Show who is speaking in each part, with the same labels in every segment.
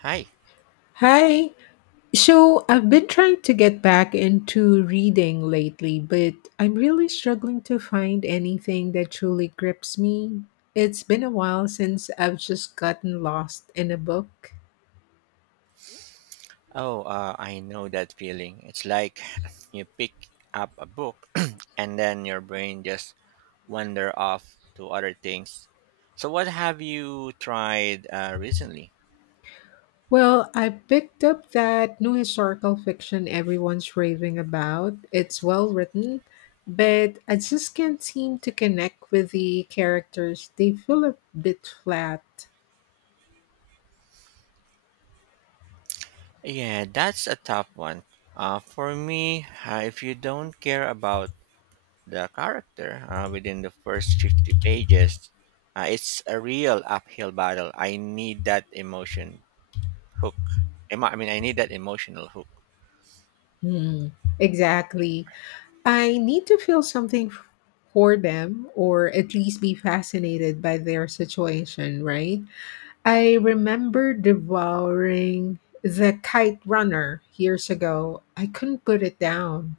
Speaker 1: Hi.
Speaker 2: Hi. So I've been trying to get back into reading lately, but I'm really struggling to find anything that truly grips me. It's been a while since I've just gotten lost in a book.
Speaker 1: Oh, I know that feeling. It's like you pick up a book and then your brain just wander off to other things. So, what have you tried recently?
Speaker 2: Well, I picked up that new historical fiction everyone's raving about. It's well written, but I just can't seem to connect with the characters. They feel a bit flat.
Speaker 1: Yeah, that's a tough one. For me, if you don't care about the character within the first 50 pages, it's a real uphill battle. I need that emotion hook. I need that emotional hook.
Speaker 2: Hmm, exactly. I need to feel something for them, or at least be fascinated by their situation, right? I remember devouring The Kite Runner years ago. I couldn't put it down.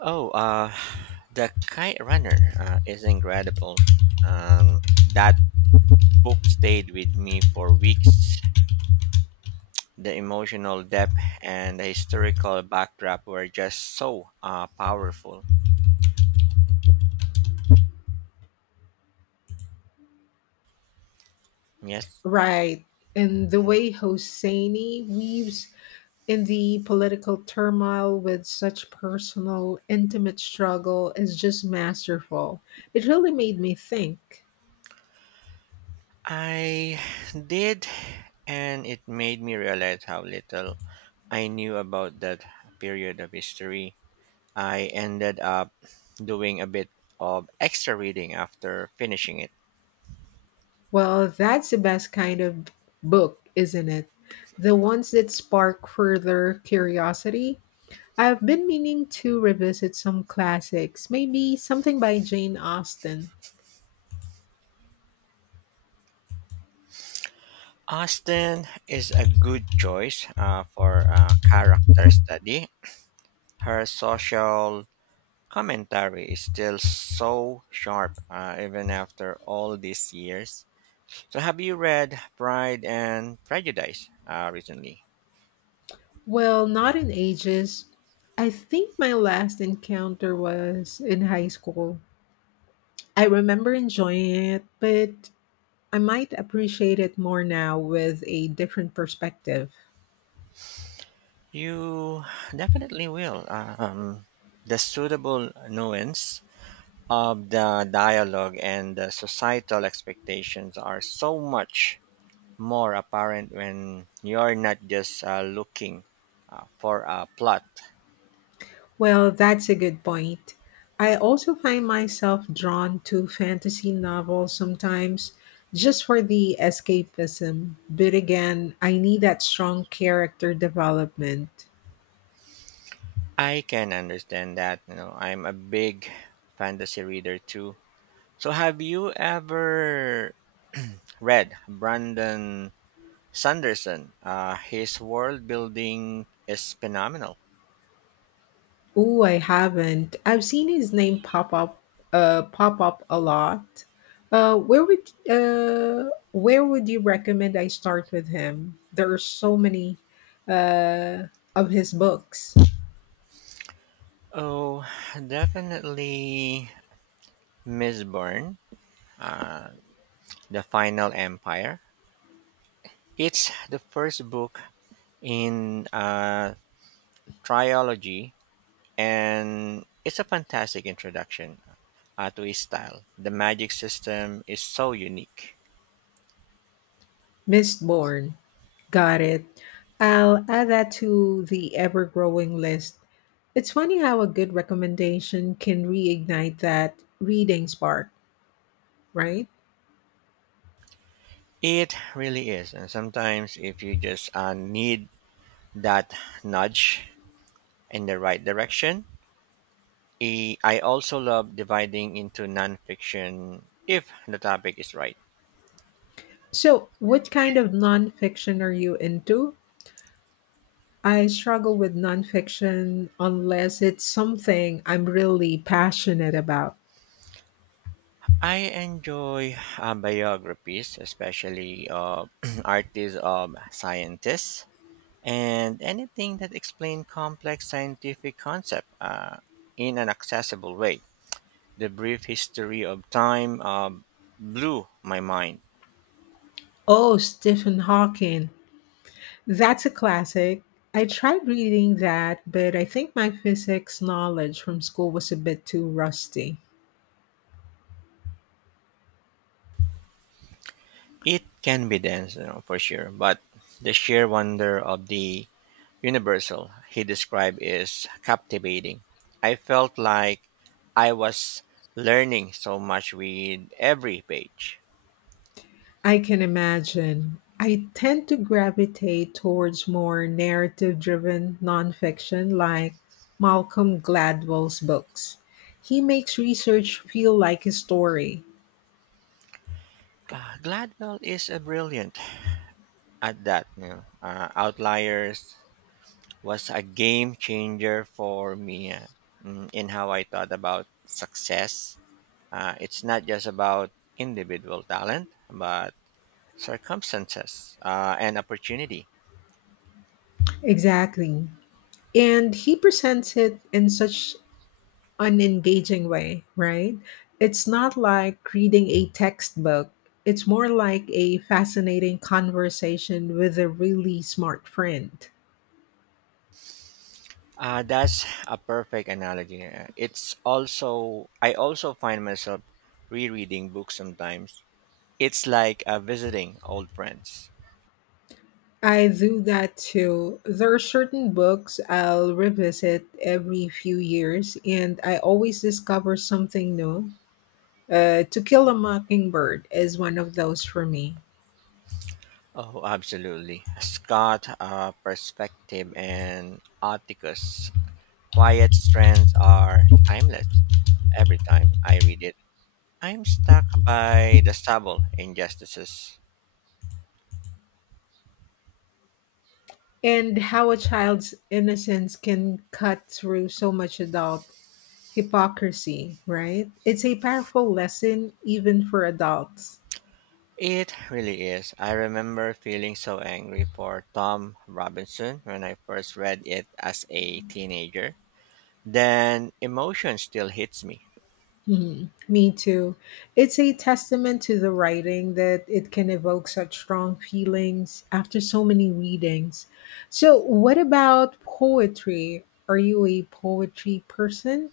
Speaker 1: Oh, uh, the Kite Runner is incredible. Um, that book stayed with me for weeks. The emotional depth and the historical backdrop were just so powerful. Yes,
Speaker 2: Right. And the way Hosseini weaves in the political turmoil with such personal, intimate struggle is just masterful. It really made me think.
Speaker 1: I did, and it made me realize how little I knew about that period of history. I ended up doing a bit of extra reading after finishing it.
Speaker 2: Well, that's the best kind of book, isn't it? The ones that spark further curiosity. I've been meaning to revisit some classics, maybe something by Jane Austen.
Speaker 1: Austen is a good choice for a character study. Her social commentary is still so sharp, even after all these years. So, have you read Pride and Prejudice recently?
Speaker 2: Well, not in ages. I think my last encounter was in high school. I remember enjoying it, but I might appreciate it more now with a different perspective.
Speaker 1: You definitely will. The suitable nuance of the dialogue and the societal expectations are so much more apparent when you're not just looking for a plot.
Speaker 2: Well, that's a good point. I also find myself drawn to fantasy novels sometimes just for the escapism. But again, I need that strong character development.
Speaker 1: I can understand that. You know, I'm a big fantasy reader too. So, have you ever read Brandon Sanderson? His world building is phenomenal.
Speaker 2: Oh, I haven't. I've seen his name pop up a lot. Where would where would you recommend I start with him? There are so many, uh, of his books.
Speaker 1: Oh, definitely Miss Bourne, uh, The Final Empire. It's the first book in a trilogy. And it's a fantastic introduction to his style. The magic system is so unique.
Speaker 2: Mistborn, got it. I'll add that to the ever-growing list. It's funny how a good recommendation can reignite that reading spark, right?
Speaker 1: It really is. And sometimes, if you just need that nudge in the right direction, I also love dividing into nonfiction if the topic is right.
Speaker 2: So, what kind of nonfiction are you into? I struggle with nonfiction unless it's something I'm really passionate about.
Speaker 1: I enjoy biographies, especially of artists of scientists, and anything that explains complex scientific concepts in an accessible way. The brief history of time blew my mind.
Speaker 2: Oh, Stephen Hawking. That's a classic. I tried reading that, but I think my physics knowledge from school was a bit too rusty.
Speaker 1: It can be dense, you know, for sure, but the sheer wonder of the universal he described is captivating. I felt like I was learning so much with every page.
Speaker 2: I can imagine. I tend to gravitate towards more narrative driven nonfiction like Malcolm Gladwell's books. He makes research feel like a story.
Speaker 1: Gladwell is a brilliant at that. You know, outliers, was a game changer for me in how I thought about success. It's not just about individual talent, but circumstances and opportunity.
Speaker 2: Exactly. And he presents it in such an engaging way, right? It's not like reading a textbook, it's more like a fascinating conversation with a really smart friend.
Speaker 1: That's a perfect analogy. I also find myself rereading books sometimes. It's like visiting old friends.
Speaker 2: I do that too. There are certain books I'll revisit every few years, and I always discover something new. To Kill a Mockingbird is one of those for me.
Speaker 1: Oh, absolutely. Scott, Perspective, and Atticus. Quiet strands are timeless. Every time I read it, I'm stuck by the stubble injustices.
Speaker 2: And how a child's innocence can cut through so much adult hypocrisy, right? It's a powerful lesson even for adults.
Speaker 1: It really is. I remember feeling so angry for Tom Robinson when I first read it as a teenager. Then emotion still hits me.
Speaker 2: Mhm. Me too. It's a testament to the writing that it can evoke such strong feelings after so many readings. So, what about poetry? Are you a poetry person?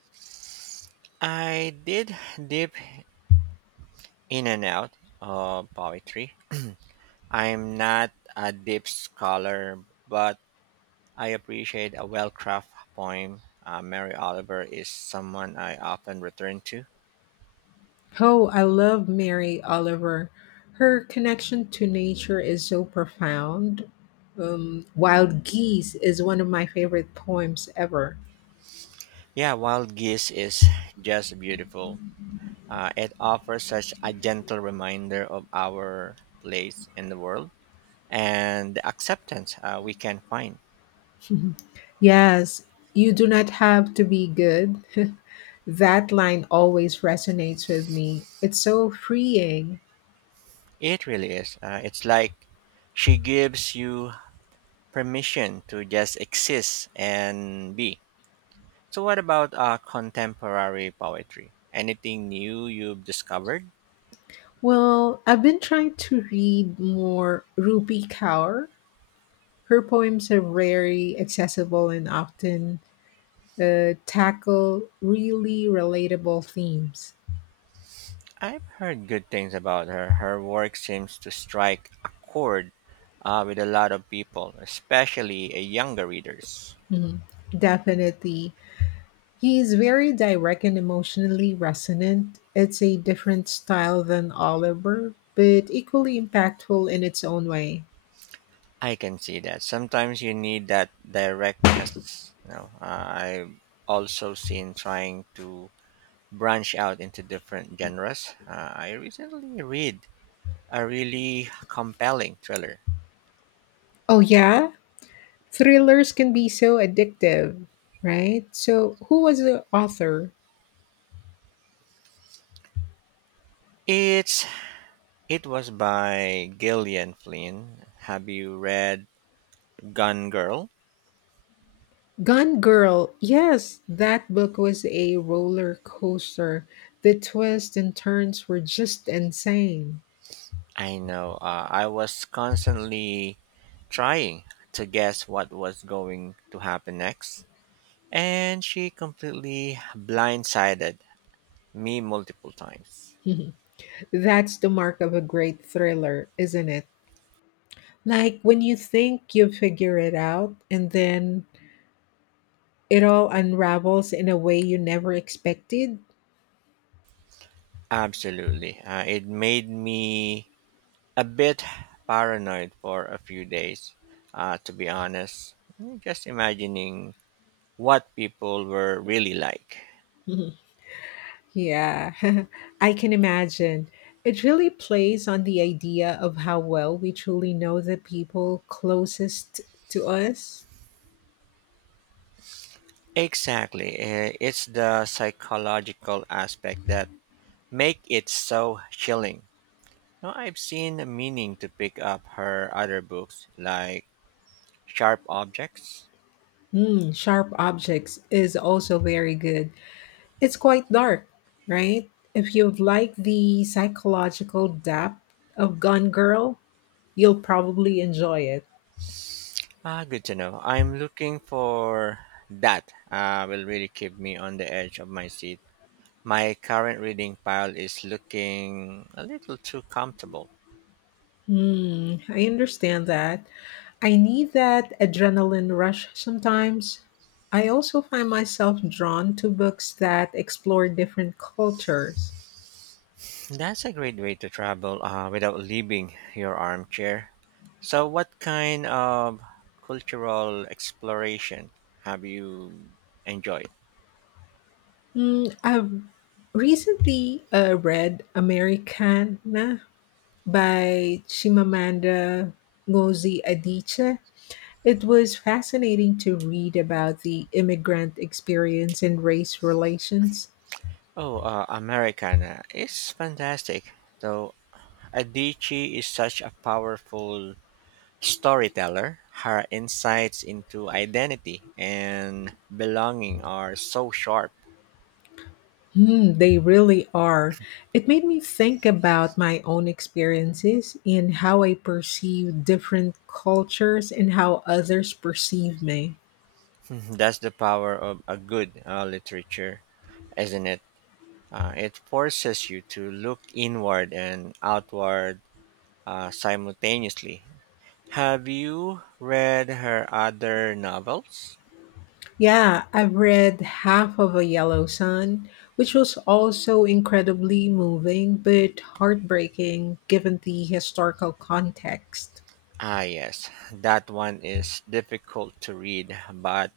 Speaker 1: I did dip in and out of poetry. I'm not a deep scholar, but I appreciate a well crafted poem. Mary Oliver is someone I often return to.
Speaker 2: Oh, I love Mary Oliver. Her connection to nature is so profound. Wild Geese is one of my favorite poems ever.
Speaker 1: Yeah, wild geese is just beautiful. It offers such a gentle reminder of our place in the world and the acceptance we can find.
Speaker 2: Mhm. Yes, you do not have to be good. That line always resonates with me. It's so freeing.
Speaker 1: It really is. It's like she gives you permission to just exist and be. So, what about contemporary poetry? Anything new you've discovered?
Speaker 2: Well, I've been trying to read more Rupi Kaur. Her poems are very accessible and often tackle really relatable themes.
Speaker 1: I've heard good things about her. Her work seems to strike a chord with a lot of people, especially younger readers.
Speaker 2: Mhm. Definitely. He is very direct and emotionally resonant. It's a different style than Oliver, but equally impactful in its own way.
Speaker 1: I can see that. Sometimes you need that directness. You know, I've also seen trying to branch out into different genres. I recently read a really compelling thriller.
Speaker 2: Oh yeah, thrillers can be so addictive, right? So, who was the author?
Speaker 1: It's it was by Gillian Flynn. Have you read Gun Girl?
Speaker 2: Gone Girl. Yes, that book was a roller coaster. The twists and turns were just insane.
Speaker 1: I know. I was constantly trying to guess what was going to happen next, and she completely blindsided me multiple times.
Speaker 2: That's the mark of a great thriller, isn't it? Like when you think you figure it out, and then it all unravels in a way you never expected.
Speaker 1: Absolutely. It made me a bit paranoid for a few days, to be honest. Just imagining what people were really like.
Speaker 2: Yeah, I can imagine. It really plays on the idea of how well we truly know the people closest to us.
Speaker 1: Exactly. It's the psychological aspect that make it so chilling. Now I've seen a meaning to pick up her other books, like Sharp Objects.
Speaker 2: Hmm, Sharp Objects is also very good. It's quite dark, right? If you've liked the psychological depth of Gone Girl, you'll probably enjoy it.
Speaker 1: Ah, good to know. I'm looking for that. Will really keep me on the edge of my seat. My current reading pile is looking a little too comfortable.
Speaker 2: Hmm, I understand that. I need that adrenaline rush sometimes. I also find myself drawn to books that explore different cultures.
Speaker 1: That's a great way to travel without leaving your armchair. So, what kind of cultural exploration have you enjoyed?
Speaker 2: Mm, I've recently read Americana by Chimamanda Ngozi Adichie. It was fascinating to read about the immigrant experience and race relations.
Speaker 1: Oh, Americana is fantastic, though Adichie is such a powerful storyteller. Her insights into identity and belonging are so sharp.
Speaker 2: Hmm, they really are. It made me think about my own experiences and how I perceive different cultures and how others perceive me.
Speaker 1: That's the power of a good literature, isn't it? It forces you to look inward and outward simultaneously. Have you read her other novels?
Speaker 2: Yeah, I've read Half of A Yellow Sun, which was also incredibly moving but heartbreaking given the historical context.
Speaker 1: Ah, yes, that one is difficult to read, but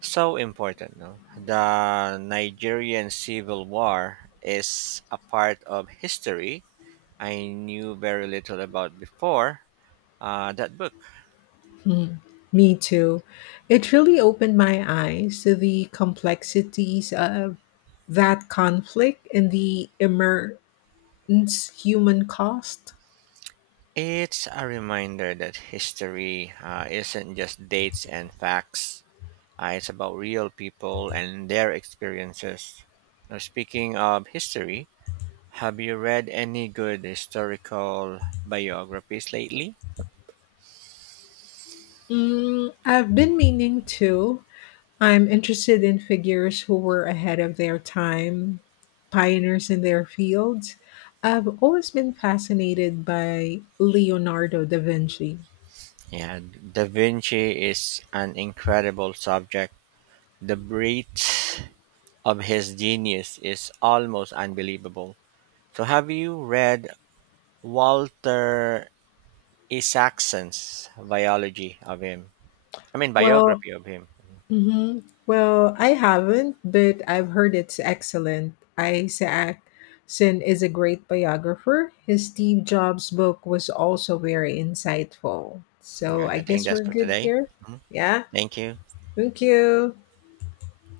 Speaker 1: so important. No? The Nigerian Civil War is a part of history I knew very little about before that book.
Speaker 2: Hmm, me too. It really opened my eyes to the complexities of that conflict and the immense human cost.
Speaker 1: It's a reminder that history isn't just dates and facts, it's about real people and their experiences. Now, speaking of history, have you read any good historical biographies lately?
Speaker 2: Mm, I've been meaning to. I am interested in figures who were ahead of their time, pioneers in their fields. I've always been fascinated by Leonardo da Vinci.
Speaker 1: Yeah, Da Vinci is an incredible subject. The breadth of his genius is almost unbelievable. So, have you read Walter Isaacson's biology of him?
Speaker 2: Well,
Speaker 1: Biography of him.
Speaker 2: hmm well, I haven't, but I've heard it's excellent. Isaac Sin is a great biographer. His Steve Jobs book was also very insightful.
Speaker 1: All
Speaker 2: So
Speaker 1: right,
Speaker 2: I
Speaker 1: I think
Speaker 2: guess
Speaker 1: that's
Speaker 2: we're
Speaker 1: for
Speaker 2: good
Speaker 1: today.
Speaker 2: here.
Speaker 1: Mhm.
Speaker 2: Yeah.
Speaker 1: Thank you.
Speaker 2: Thank you.